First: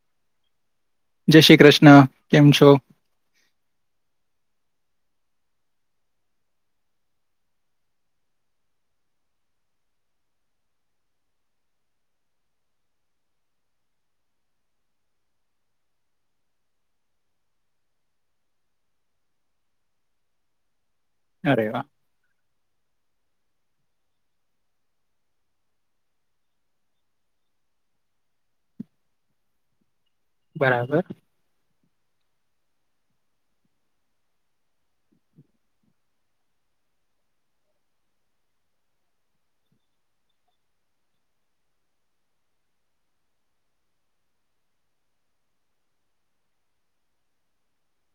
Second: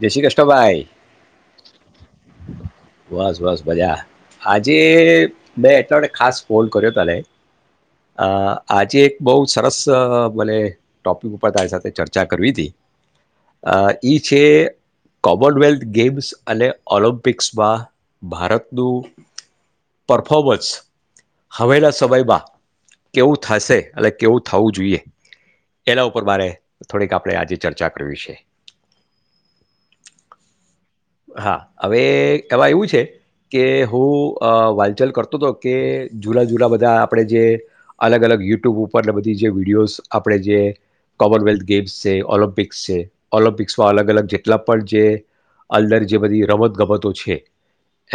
જય શ્રી કૃષ્ણભાઈ. જય શ્રી કૃષ્ણ કેમ છો. બસ બસ બજા આજે મેં એટલા ખાસ ફોન કર્યો તલે આજે એક બહુ સરસ મને ટોપિક ઉપર તારી સાથે ચર્ચા કરવી હતી ઈ છે કોમનવેલ્થ ગેમ્સ અને ઓલમ્પિક્સ. ભારતનું પરફોર્મન્સ. અરે હવે વાહ! ના સમય મા કેવું થશે અને કેવું થવું જોઈએ એના ઉપર મારે થોડીક આપણે આજે ચર્ચા કરવી છે. બરાબર. હા હવે એવા એવું છે કે હું વાંચલ કરતો હતો કે જૂના જૂના બધા આપણે જે અલગ અલગ યુટ્યુબ ઉપરને બધી જે વિડીિયોસ આપણે જે કોમનવેલ્થ ગેમ્સ છે ઓલમ્પિક્સ છે ઓલમ્પિક્સમાં અલગ અલગ જેટલા પણ જે. અંદર જે બધી રમતગમતો છે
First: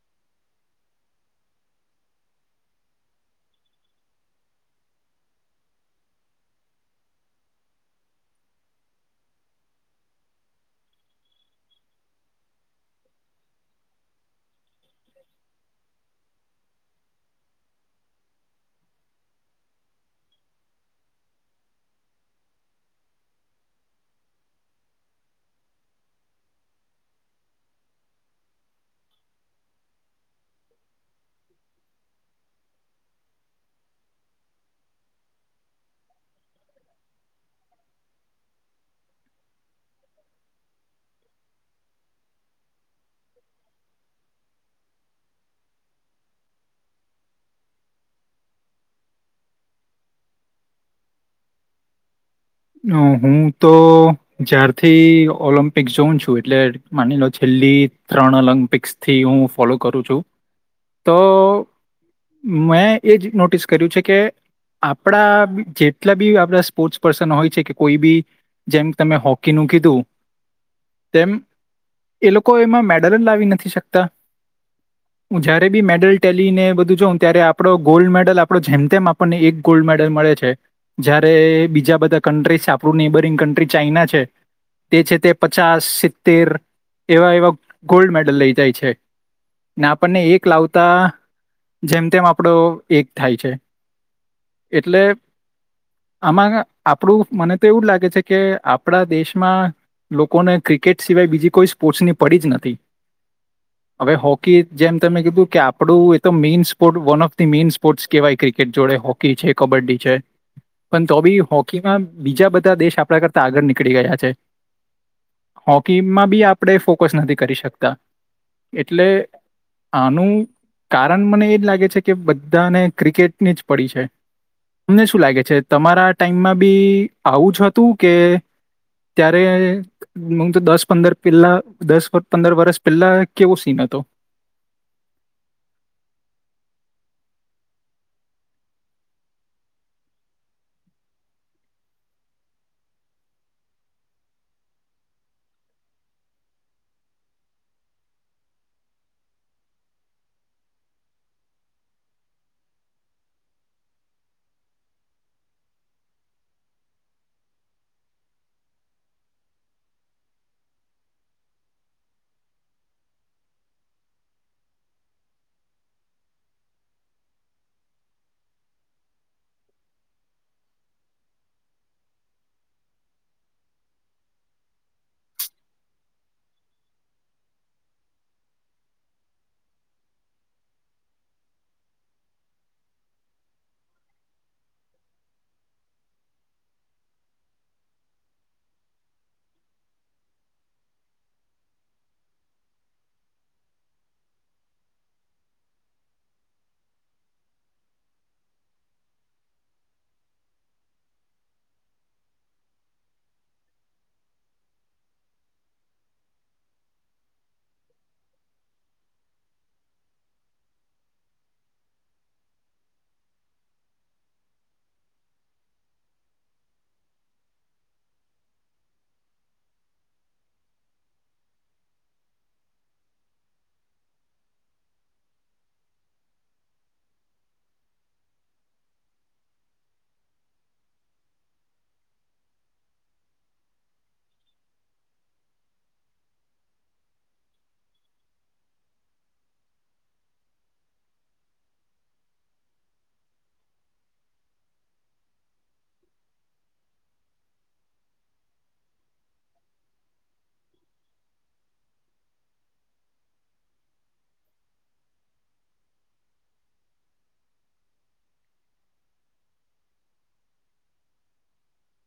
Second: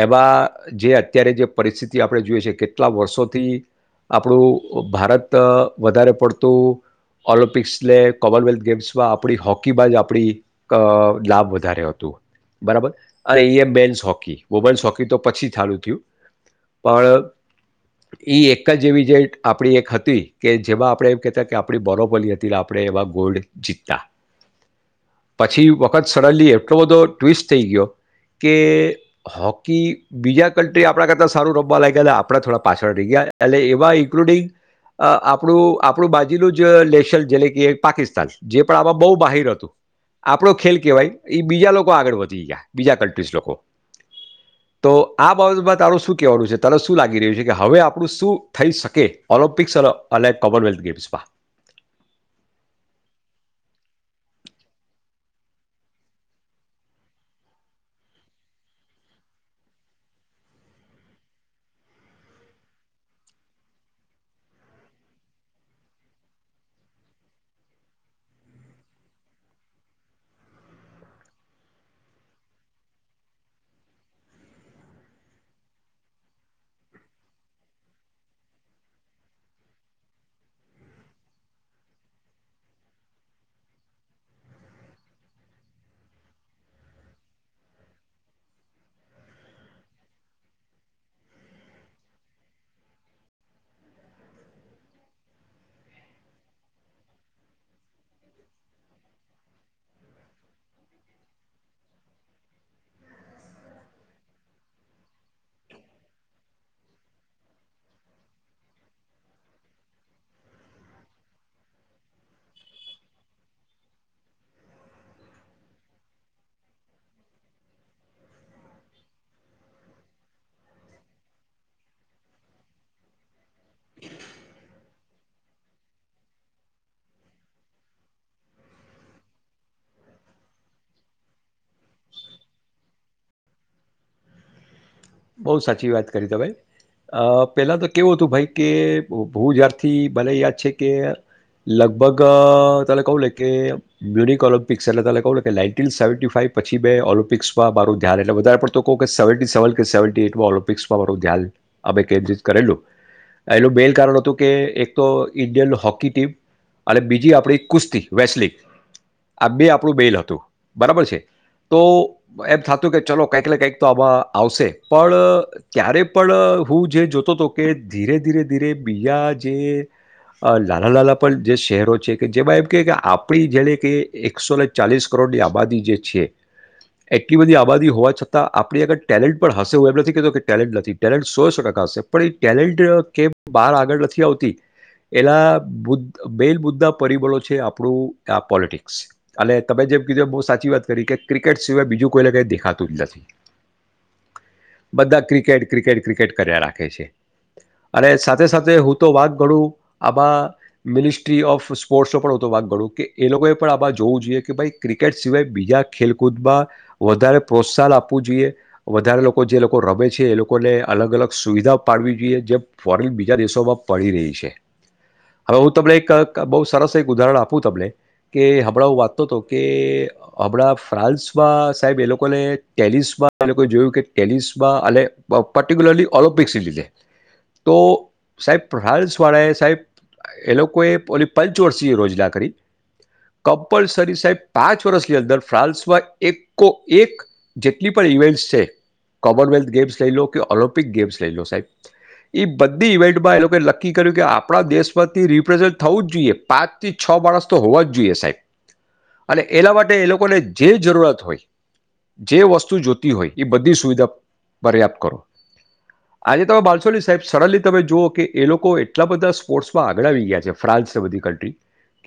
એમાં જે અત્યારે જે પરિસ્થિતિ આપણે જોઈએ છે કેટલા વર્ષોથી આપણું ભારત વધારે પડતું ઓલમ્પિક્સ લ કોમનવેલ્થ ગેમ્સમાં આપણી હોકીમાં જ આપણી લાભ વધારે હતોું. બરાબર અને એ એ મેન્સ હોકી વુમેન્સ હોકી તો પછી ચાલુ થયું પણ એ એક જ એવી જે આપણી એક હતી કે જેમાં આપણે એમ કહેતા કે આપ બરોબલી હતી આપણે એમાં ગોલ્ડ જીતતા પછી વખત સડનલી એટલો બધો. ટ્વિસ્ટ થઈ ગયો કે હોકી બીજા કન્ટ્રી આપણા કરતાં સારું રમવા લાગ્યા હતા આપણા થોડા પાછળ રહી ગયા એટલે એવા ઇન્ક્લુડિંગ આપણું આપણું બાજુલ જ નેેશન જેટલે કે પાકિસ્તાન જે પણ આમાં બહુ બાહર હતું આપણો ખેલ કહેવાય એ બીજા લોકો. આગળ વધી ગયા બીજા કન્ટ્રીસ લોકો તો આ બાબતમાં તારું શું કવાનું છે તને શું લાગી રહ્યું છે કે હવે આપણું શું થઈ શકે ઓલમ્પિક્સ કોમનવેલ્થ ગેમ્સમાં. હું તો જ્યારથી ઓલમ્પિક્સ જોઉં છું એટલે માની લો છેલ્લી ત્રણ ઓલમ્પિક્સ થી હું ફોલો કરું છું તો મેં એ જ નોટિસ કર્યું છે કે આપણા જેટલા બી આપડા સ્પોર્ટ્સ પર્સન હોય. કોઈ બી જેમ તમે હોકીનુંું કીધું તેમ એ લોકો એમાં મેડલ જ લાવી નથી શકતા હ જયારે બી મેડલ ટેલીને બધું જોઉ ત્યારે આપો ગોલ્ડ મેડલ આપ જેમ તેમ આપણને એક ગોલ્ડ મેડલ મળે છે જારે બીજા બધા. કન્ટ્રી છે આપણું નેબરિંગ કન્ટ્રી ચાાઈના છે તે છે તે પચાસ સિત્તેર એવા એવા ગોલ્ડ મેડલ લઈ જાય છે ને આપણને એક લાવતા જેમ તેમ આપણો એક થાય છે એટલે આમાં. આપણું મને તો એવું લાગે છે કે આપણા દેશમાં લોકોને ક્રિકેટ સિવાય બીજી કોઈ સ્પોર્ટ્સની પડી જ નથી હવે હોકી જેમ તમે કીધું કે આપણું એ તો main sport one of the main sports કહેવાય ક્રિકેટ જોડે હોકી છે કબડ્ડી છે પણ તો બી હો હોકીમાં બીજા બધા દેશ આપણા કરતા આગળ નીકળી ગયા છે હોકીમાં બી આપણે ફોકસ નથી કરી શકતા એટલે આનું કારણ મને એ જ લાગે છે કે બધાને ક્રિકેટની જ પડી છે તમને શું લાગે છે તમારા ટાઈમમાં બી આવું જ હતું કે ત્યારે હ તો દસ પંદર પેલા દસ પંદર વર્ષ પેલા કેવો સીન હતો. બો સાચી વાત કરી તમે અ પેલા તો કેવું હતું ભાઈ કે હું જ્યારથી મને યાદ છે કે લગભગ અ તને કહું કે મ્યુનિક ઓલિ્પિક્સ એટલે ત કહુંને કે નાઈટી સેવેન્ટી ફાઇવ પછી બે ઓલિમ્પિક્સમાં મારું ધ્યાન એટલે વધારે પણ તો કહું કે સેવનટી સેવન માં ઓલમ્પિક્સમાં મારું ધ્યાન અમે કેન્દ્રિત કરેલું આ એનું મેન કારણ હતું કે એક તો ઈન્ડિયન હોકી ટીમ અને બીજી આપડી કુસ્તી વેસ્ટલીગ આ બે આપણું બેલ હતું બરાબર છે તો એમ થતું કે ચલો કઈક ને કઈક તો આમાં આવશે પણ ત્યારે પણ હું જે જોતો હતો કે ધીરે ધીરે ધીરે બીજા જે લાનાં લાનાં પણ જે શહેરો છે કે જેમાં એમ કહે કે આપણી જેણે કે એકસો ને ચાલીસ કરોડની આબાદી જે છે એટલી બધી આબાદી હોવા છતાં આપણી આગર ટેલેન્ટ પણ હશે હું એમ નથી કીધું કે ટેલેન્ટ નથી ટેલેન્ટ સોએ સો ટકા હશે પણ એ ટેલેન્ટ કેમ બાર આગળ નથી આવતી એના બદ્ મેઇન મુદ્દા પરિબળો છે આપણું આ પોલિટિક્સ અને તમે જેમ કીધું બહુ સાચી વાત કરી કે ક્રિકેટ સિવાય બીજું કોઈને કંઈ દેખાતું જ નથી. બધા ક્રિકેટ ક્રિકેટ ક્રિકેટ કર્યા રાખે છે અને સાથે સાથે હું તો વાક ગણું આમાં મિનિસ્ટ્રી ઓફ સ્પોર્ટ્સનો પણ તો વાક ગણું કે એ લોકોએ પણ આ જોવું જોઈએ કે ભાઈ ક્રિકેટ સિવાય બીજા ખેલકૂદમાં વધારે પ્રોત્સાહન આપવું જોઈએ. વધારે લોકો જે લોકો રમે છે એ લોકોને અલગ અલગ સુવિધા પાડવી જોઈએ જે ફોરેન બીજા દેશોમાં પડી રહી છે હવે હું તમને એક બહુ સરસ એક ઉદાહરણ આપું તમને કે હમણાં હું વાચતો હતો કે હમણાં ફ્રાન્સમાં સાહેબ એ લોકોને ટેનિસમાં જોય કે ટેનિસમાં અને પર્ટિક્યુલરલી ઓલમ્પિક્સ લીધે તો સાહેબ ફ્રાન્સ વાળાએ સાહેબ એ લોકોએ ઓલી પંચવર્ષીય રોજના કરી કમ્પલસરી સાહેબ પાંચ વર્ષની અંદર ફ્રાસમાં એકો એક જેટલી ઇવેન્ટ્સ છે કોમનવેલ્થ ગેમ્સ લઈ લો કે ઓલિમ્પિક ગેમ્સ લઈ લો સાહેબ એ બધી ઇવેન્ટમાં એ લોકો નક્કી કર્યું કે આપણા દેશમાંથી રિપ્રેઝેન્ટ થવું જ જોઈએ પાંચ થી છ માણસ તો હોવા જ જોઈએ સાહેબ અને એલા માટે એ લોકોને જે જરૂરત હોય જે વસ્તુ જો જોતી હોય એ બધી સુવિધા પર્યાપ્ત કરો આજે તમે માનસો ની સાહેબ સડનલી તમે જુઓ કે એ લોકો એટલા બધા સ્પોર્ટ્સમાં આગળ આવી ગયા છે ફ્રાન્સ બધી કન્ટ્રી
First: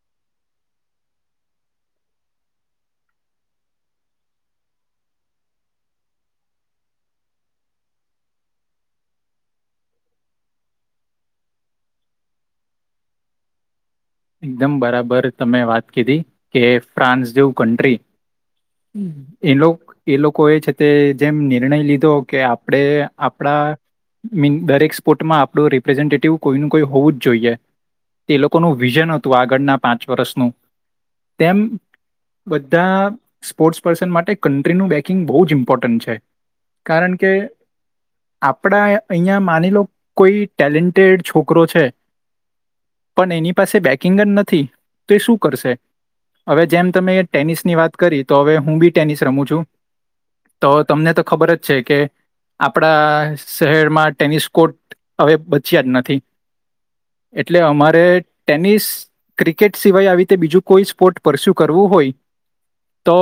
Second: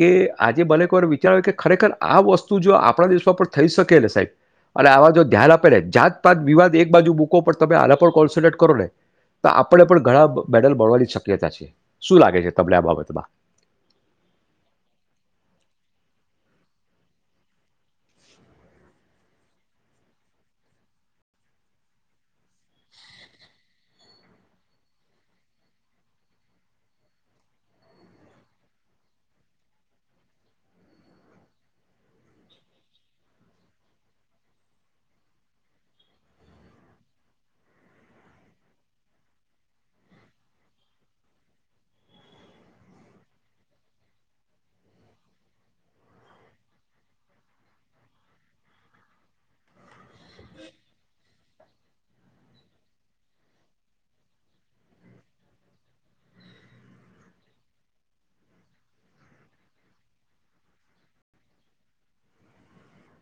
કે આજે મને એક વાર વિચાર આવ્યો કે ખરેખર આ વસ્તુ જો આપણા દેશ પર થઈ શકેને સાહેબ અને આવા જો ધ્યાન આપ જાત પાત વિવાદ એક બાજુ બૂકો તમે આને પણ કોન્સ્રેટ કરો ને તો આપણે પણ ઘણા મેડલ મળવાની શક્યતા છે શું લાગે છે તમને આ બાબતમાં. એકદમ બરાબર તમે વાત કીધી કે ફ્રાન્સ જેવું કન્ટ્રી એ લોક એ લોકો એ છે તે જેમ નિર્ણય લીધો કે આપણે આપણા મીન દરેક સ્પોર્ટમાં આપણું રિપ્રેઝન્ટેટિવ કોઈ કોઈ હોવું જ જોઈએ તે લોકોનું વિઝન હતું આગળના પાંચ વર્ષનું તેમ બધા સ્પોર્ટ્સ પર્સન માટે કન્ટ્રીનું બેકિંગ બહુ જ ઇમ્પોર્ટન્ટ છે કારણ કે આપણા અહીંયા માની લો કોઈ ટેલેન્ટેડ છોકરો છે પણ એની પાસે બેકિંગ જ નથી તો એ શું કરશે હવે જેમ તમે ટેનિસની વાત કરી તો હવે હું બી ટેનિસ રમું છું તો તમને તો ખબર જ છે કે આપણા શહેરમાં ટેનિસ કોર્ટ હવે બચ્યા જ નથી એટલે અમારે ટેનિસ ક્રિકેટ સિવાય આવી રીતે બીજું કોઈ સ્પોર્ટ પરસ્યુ કરવું હોય તો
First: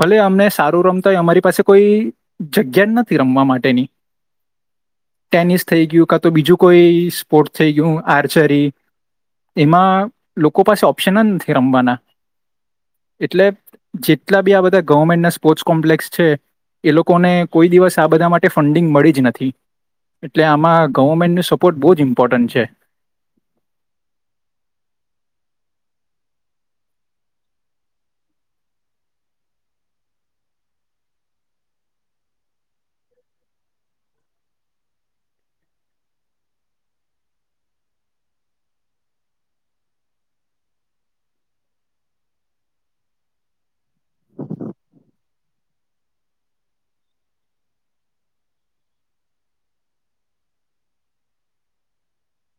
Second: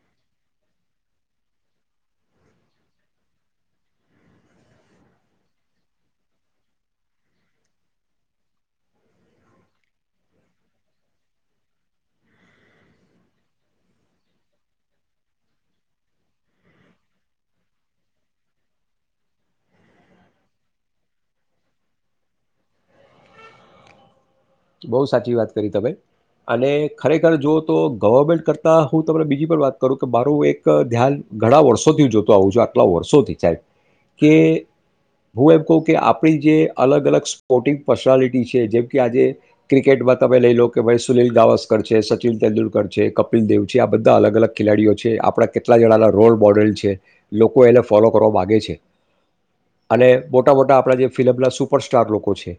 ભલે અમને સારું રમતા હોય અમારી પાસે કોઈ જગ્યા જ નથી રમવા માટેની ટેનિસ થઈ ગયું કા તો બીજું કોઈ સ્પોર્ટ થઈ ગયું આર્ચરી એમાં લોકો પાસે ઓપ્શન જ નથી રમવાના એટલે જેટલા બી આ બધા ગવર્મેન્ટના સ્પોર્ટ્સ કોમ્પ્લેક્સ છે એ લોકોને કોઈ દિવસ આ બધા માટે ફંડિંગ મળી જ નથી એટલે આમાં ગવર્મેન્ટનો સપોર્ટ બો જ ઈમ્પોર્ટન્ટ છે. બહુ સાચી વાત કરી તમે અને ખરેખર જોઉં તો ગવર્મેન્ટ કરતાં હું તમને બીજી પણ વાત કરું કે મારું એક ધ્યાન ઘણા વર્ષોથી જોતો આવું છું આટલા વર્ષોથી સાહેબ કે હું એમ કહું કે આપણી જે અલગ અલગ સ્પોર્ટિંગ પર્સનાલિટી છે જેમ કે આજે ક્રિકેટમાં તમે લઈ લો કે ભાઈ સુનિલ ગાવસ્કર છે સચિન તેંદુલકર છે કપિલ દેવ છે આ બધા અલગ અલગ ખેલાડીઓ છે આપણા કેટલા જણાના રોલ મોડેલ છે લોકો એને ફોલો કરવા માગે છે અને મોટા મોટા આપણા જે ફિલમના સુપરસ્ટાર લોકો છે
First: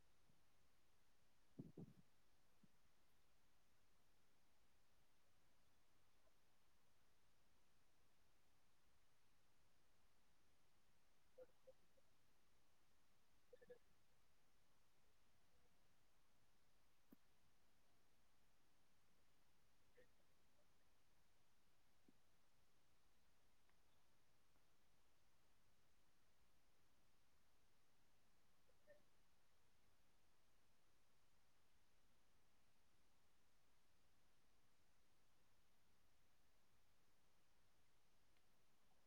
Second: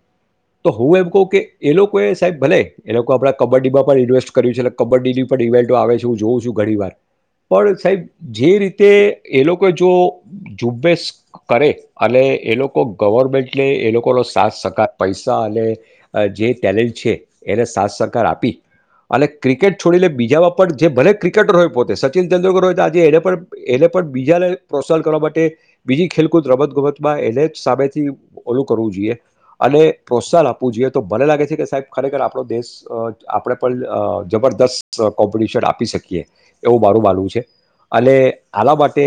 તો હું એમ કહું કે એ લોકોએ સાહેબ ભલે એ લોકો આપણા કબડ્ડીમાં પણ ઇન્વેસ્ટ કર્યું છે એટલે કબડ્ડીની પણ ઇવેન્ટો આવે છે હું જોઉં છું ઘણી વાર પણ સાહેબ જે રીતે એ લોકો જો ઝુંબેશ કરે અને એ લોકો ગવર્મેન્ટને એ લોકોનો સાથ સહકાર પૈસા અને જે ટેલેન્ટ છે એને સાથ સહકાર આપી અને ક્રિકેટ છોડીને બીજામાં પણ જે ભલે ક્રિકેટર હોય પોતે સચિન તેંદુલકર હોય તો આજેને એને પણ એને પણ બીજાને પ્રોત્સાહન કરવા માટે બીજી ખેલકૂદ રમત ગમતમાં એને જ સામેથી ઓલું કરવું જોઈએ અને પ્રોત્સાહન આપવું જોઈએ તો મને લાગે છે કે સાહેબ ખરેખર આપણો દેશ આપણે પણ જબરદસ્ત કોમ્પિટિશન આપી શકીએ એવું મારું માનવું છે અને આલા માટે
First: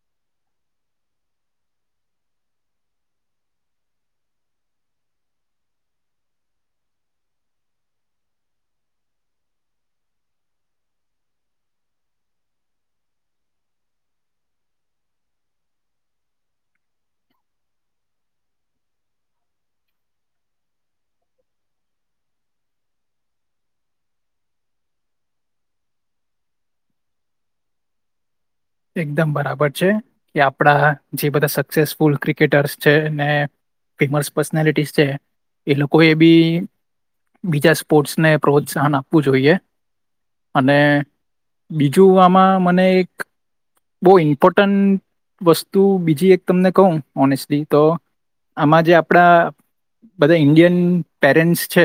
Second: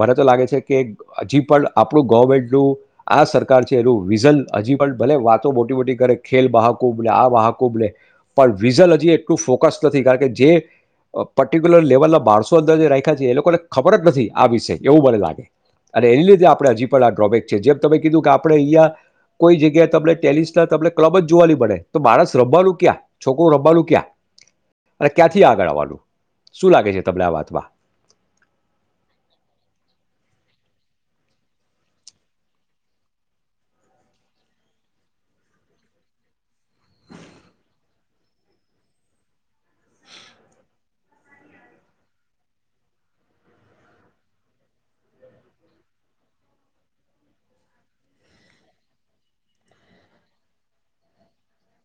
મને તો લાગે છે કે હજી પણ આપણું ગવર્મેન્ટનું આ સરકાર છે એનું વિઝન હજી પણ ભલે વાતો મોટી મોટી કરે ખેલ મહાકુંભ ને આ વાહખુભ ને પણ વિઝલ હજી એટલું ફોકસ નથી કારણ કે જે પર્ટિક્યુલર લેવલના માણસો અંદર જે રાખ્યા છે એ લોકોને ખબર જ નથી આ વિષ એવું મને લાગે અને એની લીધે આપણે હજી પણ આ ડ્રોબેક છે જેમ તમે કીધું કે આપણે અહીંયા કોઈ જગ્યાએ તમને ટેનિસના તમને ક્લબ જ જોવાની મડે તો માણસ રમવાનું ક્યા છોકરું રમવાનું ક્યાં અને ક્યાંથી આગળ આવવાનું શું લાગે છે તમને આ વાતમાં? એકદમ બરાબર છે કે આપણા જે બધા સક્સેસફુલ ક્રિકેટર્સ છે ને ફેમસ પર્સનાલિટી છે એ લોકો એ બી બીજા સ્પોર્ટને પ્રોત્સાહન આપવું જોઈએ. અને બીજું આમાં મને એક બો ઇમ્પોર્ટન્ટ વસ્તુ બીજી એક તમને કહું ઓનેસ્ટલી તો આમાં જે આપડા બધા ઈન્ડિયન પેરેન્ટસ છે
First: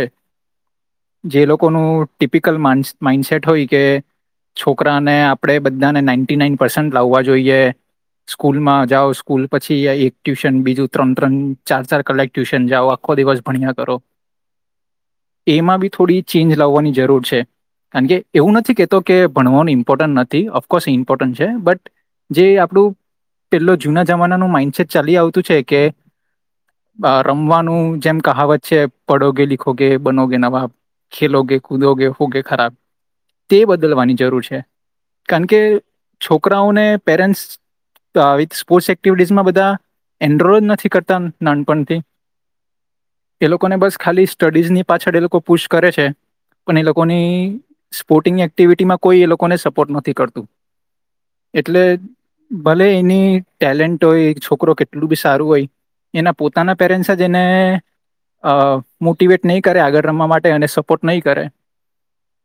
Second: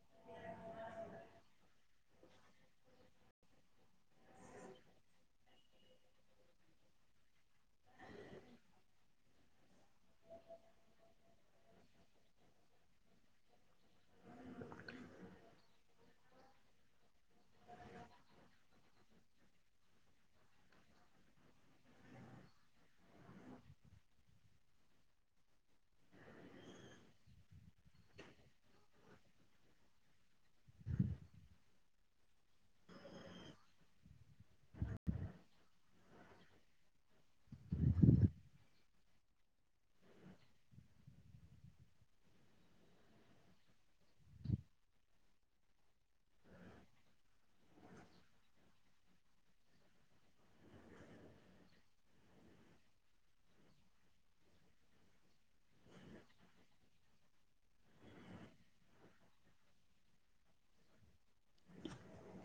જે લોકોનું ટીપિકલ માઈન્ડસેટ હોય કે છોકરાને આપણે બધાને નાન્ટી નાઇન પર્સન્ટ લાવવા જોઈએ સ્કૂલમાં જાઓ સ્કૂલ પછી એક ટ્યુશન બીજું ત્રણ ત્રણ ચાર ચાર કલાક ટ્યુશન જાઓ આખો દિવસ ભણ્યા કરો એમાં બી થોડી ચેન્જ લાવવાની જરૂર છે કારણ કે એવું નથી કેતો કે ભણવાનું ઇમ્પોર્ટન્ટ નથી ઓફકોર્સ ઇમ્પોર્ ટન છે બટ જે આપણું પેલો જુના જમાનાનું માઈન્ડસેટ ચાલી આવતું છે કે રમવાનું જેમ કાહા વત છે પડોગે લીખોગે બનોગે નવાબ ખેલોગે કૂદોગે હોગે ખરાબ તે બદલવાની જરૂર છે કારણ કે છોકરાઓને પેરેન્ટ્સ વિથ સ્પોર્ટ્સ એક્ટિવિટીસમાં બધા એનરોલ નથી કરતા નાનપણથી એ લોકોને બસ ખાલી સ્ટડીઝની પાછળ એ લોકો પુશ કરે છે પણ એ લોકોની સ્પોર્ટિંગ એક્ટિવિટીમાં કોઈ એ લોકોને સપોર્ટ નથી કરતું. એટલે ભલે એની ટેલેન્ટ હોય છોકરો કેટલું બી સારું હોય એના પોતાના પેરેન્ટ્સ જ એને મોટીવેટ નહીં કરે આગળ રમવા માટે અને સપોર્ટ નહીં કરે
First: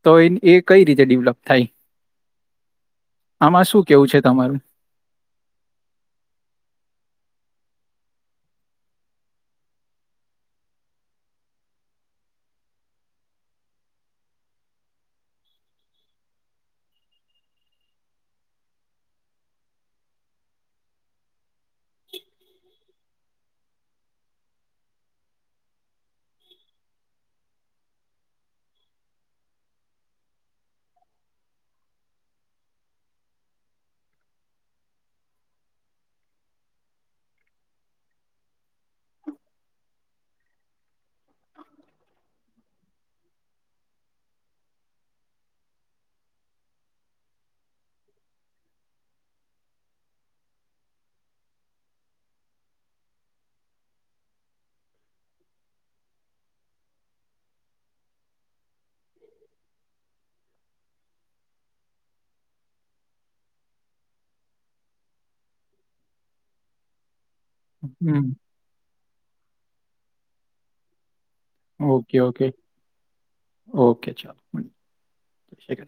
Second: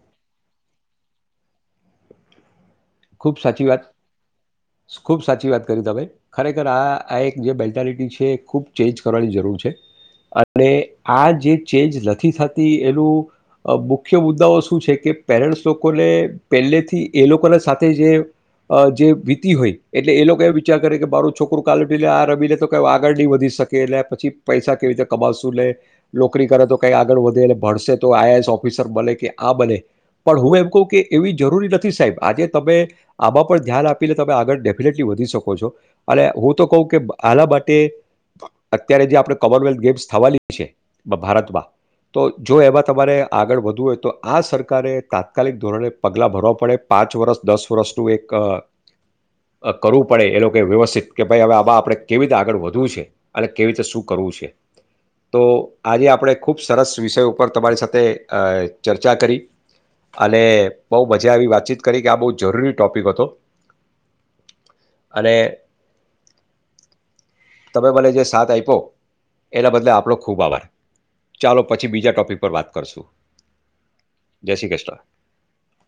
તો એ કઈ રીતે ડેવલપ થાય. ખુબ આમાં સાચી શું વાત કેવું છે તમારું ખુબ સાચી વાત કરી તમે ખરેખર આ એક જે બેલ્ટ મેન્ટલિટી છે ખૂબ ચેન્જ કરવાની જરૂર છે અને આ જે ચેન્જ નથી થતી એનું મુખ્ય મુદ્દાઓ શું છે કે પેરેન્ટ્સ લોકોને પહેલેથી એ લોકોના સાથે તે જે અ જે વીતી હોય એટલે એ લોકો એ વિચાર કરે કે મારું છોકરું કાલે આ રમી લે તો ક આગળ નહી વધી શકે એટલે પછી પૈસા કેવી રીતે કમાશું લે નોકરી કરે તો કઈ આગળ વધે અને ભણશે તો આઈઆએસ ઓફિસર બને કે આ બને પણ હું એમ કહું કે એવી જરૂરી નથી સાહેબ આજે તમે આમાં પણ ધ્યાન આપીને તમે આગળ ડેફિનેટલી વધી શકો છો અને હું તો કહું કે આના માટે અત્યારે જે આપણે કોમનવેલ્થ ગેમ્સ થવાની છે ભારતમાં તો જો એમાં તમારે આગળ વધવું હોય તો આ સરકારે તાત્કાલિક ધોરણે પગલા ભરવા પડે પાંચ વર્ષ દસ વર્ષનું એક કરવું પડે એ લોકો વ્યવસ્થિત કે ભાઈ હવે આમાં આપણે કેવી રીતે આગળ વધવું છે અને કેવી રીતે શું કરવું છે તો આજે આપણે ખૂબ સરસ વિષય ઉપર તમારી સાથે ચર્ચા કરી અને બહુ મજા આવી વાતચીત કરી કે આ બો જરૂરી ટોપિક હતો અને તમે મને જે હમ સાથ આયપો એના બદલે આપણો ખૂબ આભાર. ચાલો પછી બીજા ઓકે ટોપિક ઓકે પર વાત કરશું ઓકે ચાલો જે શ્રી કૃષ્ણ. જય શ્રી કૃષ્ણ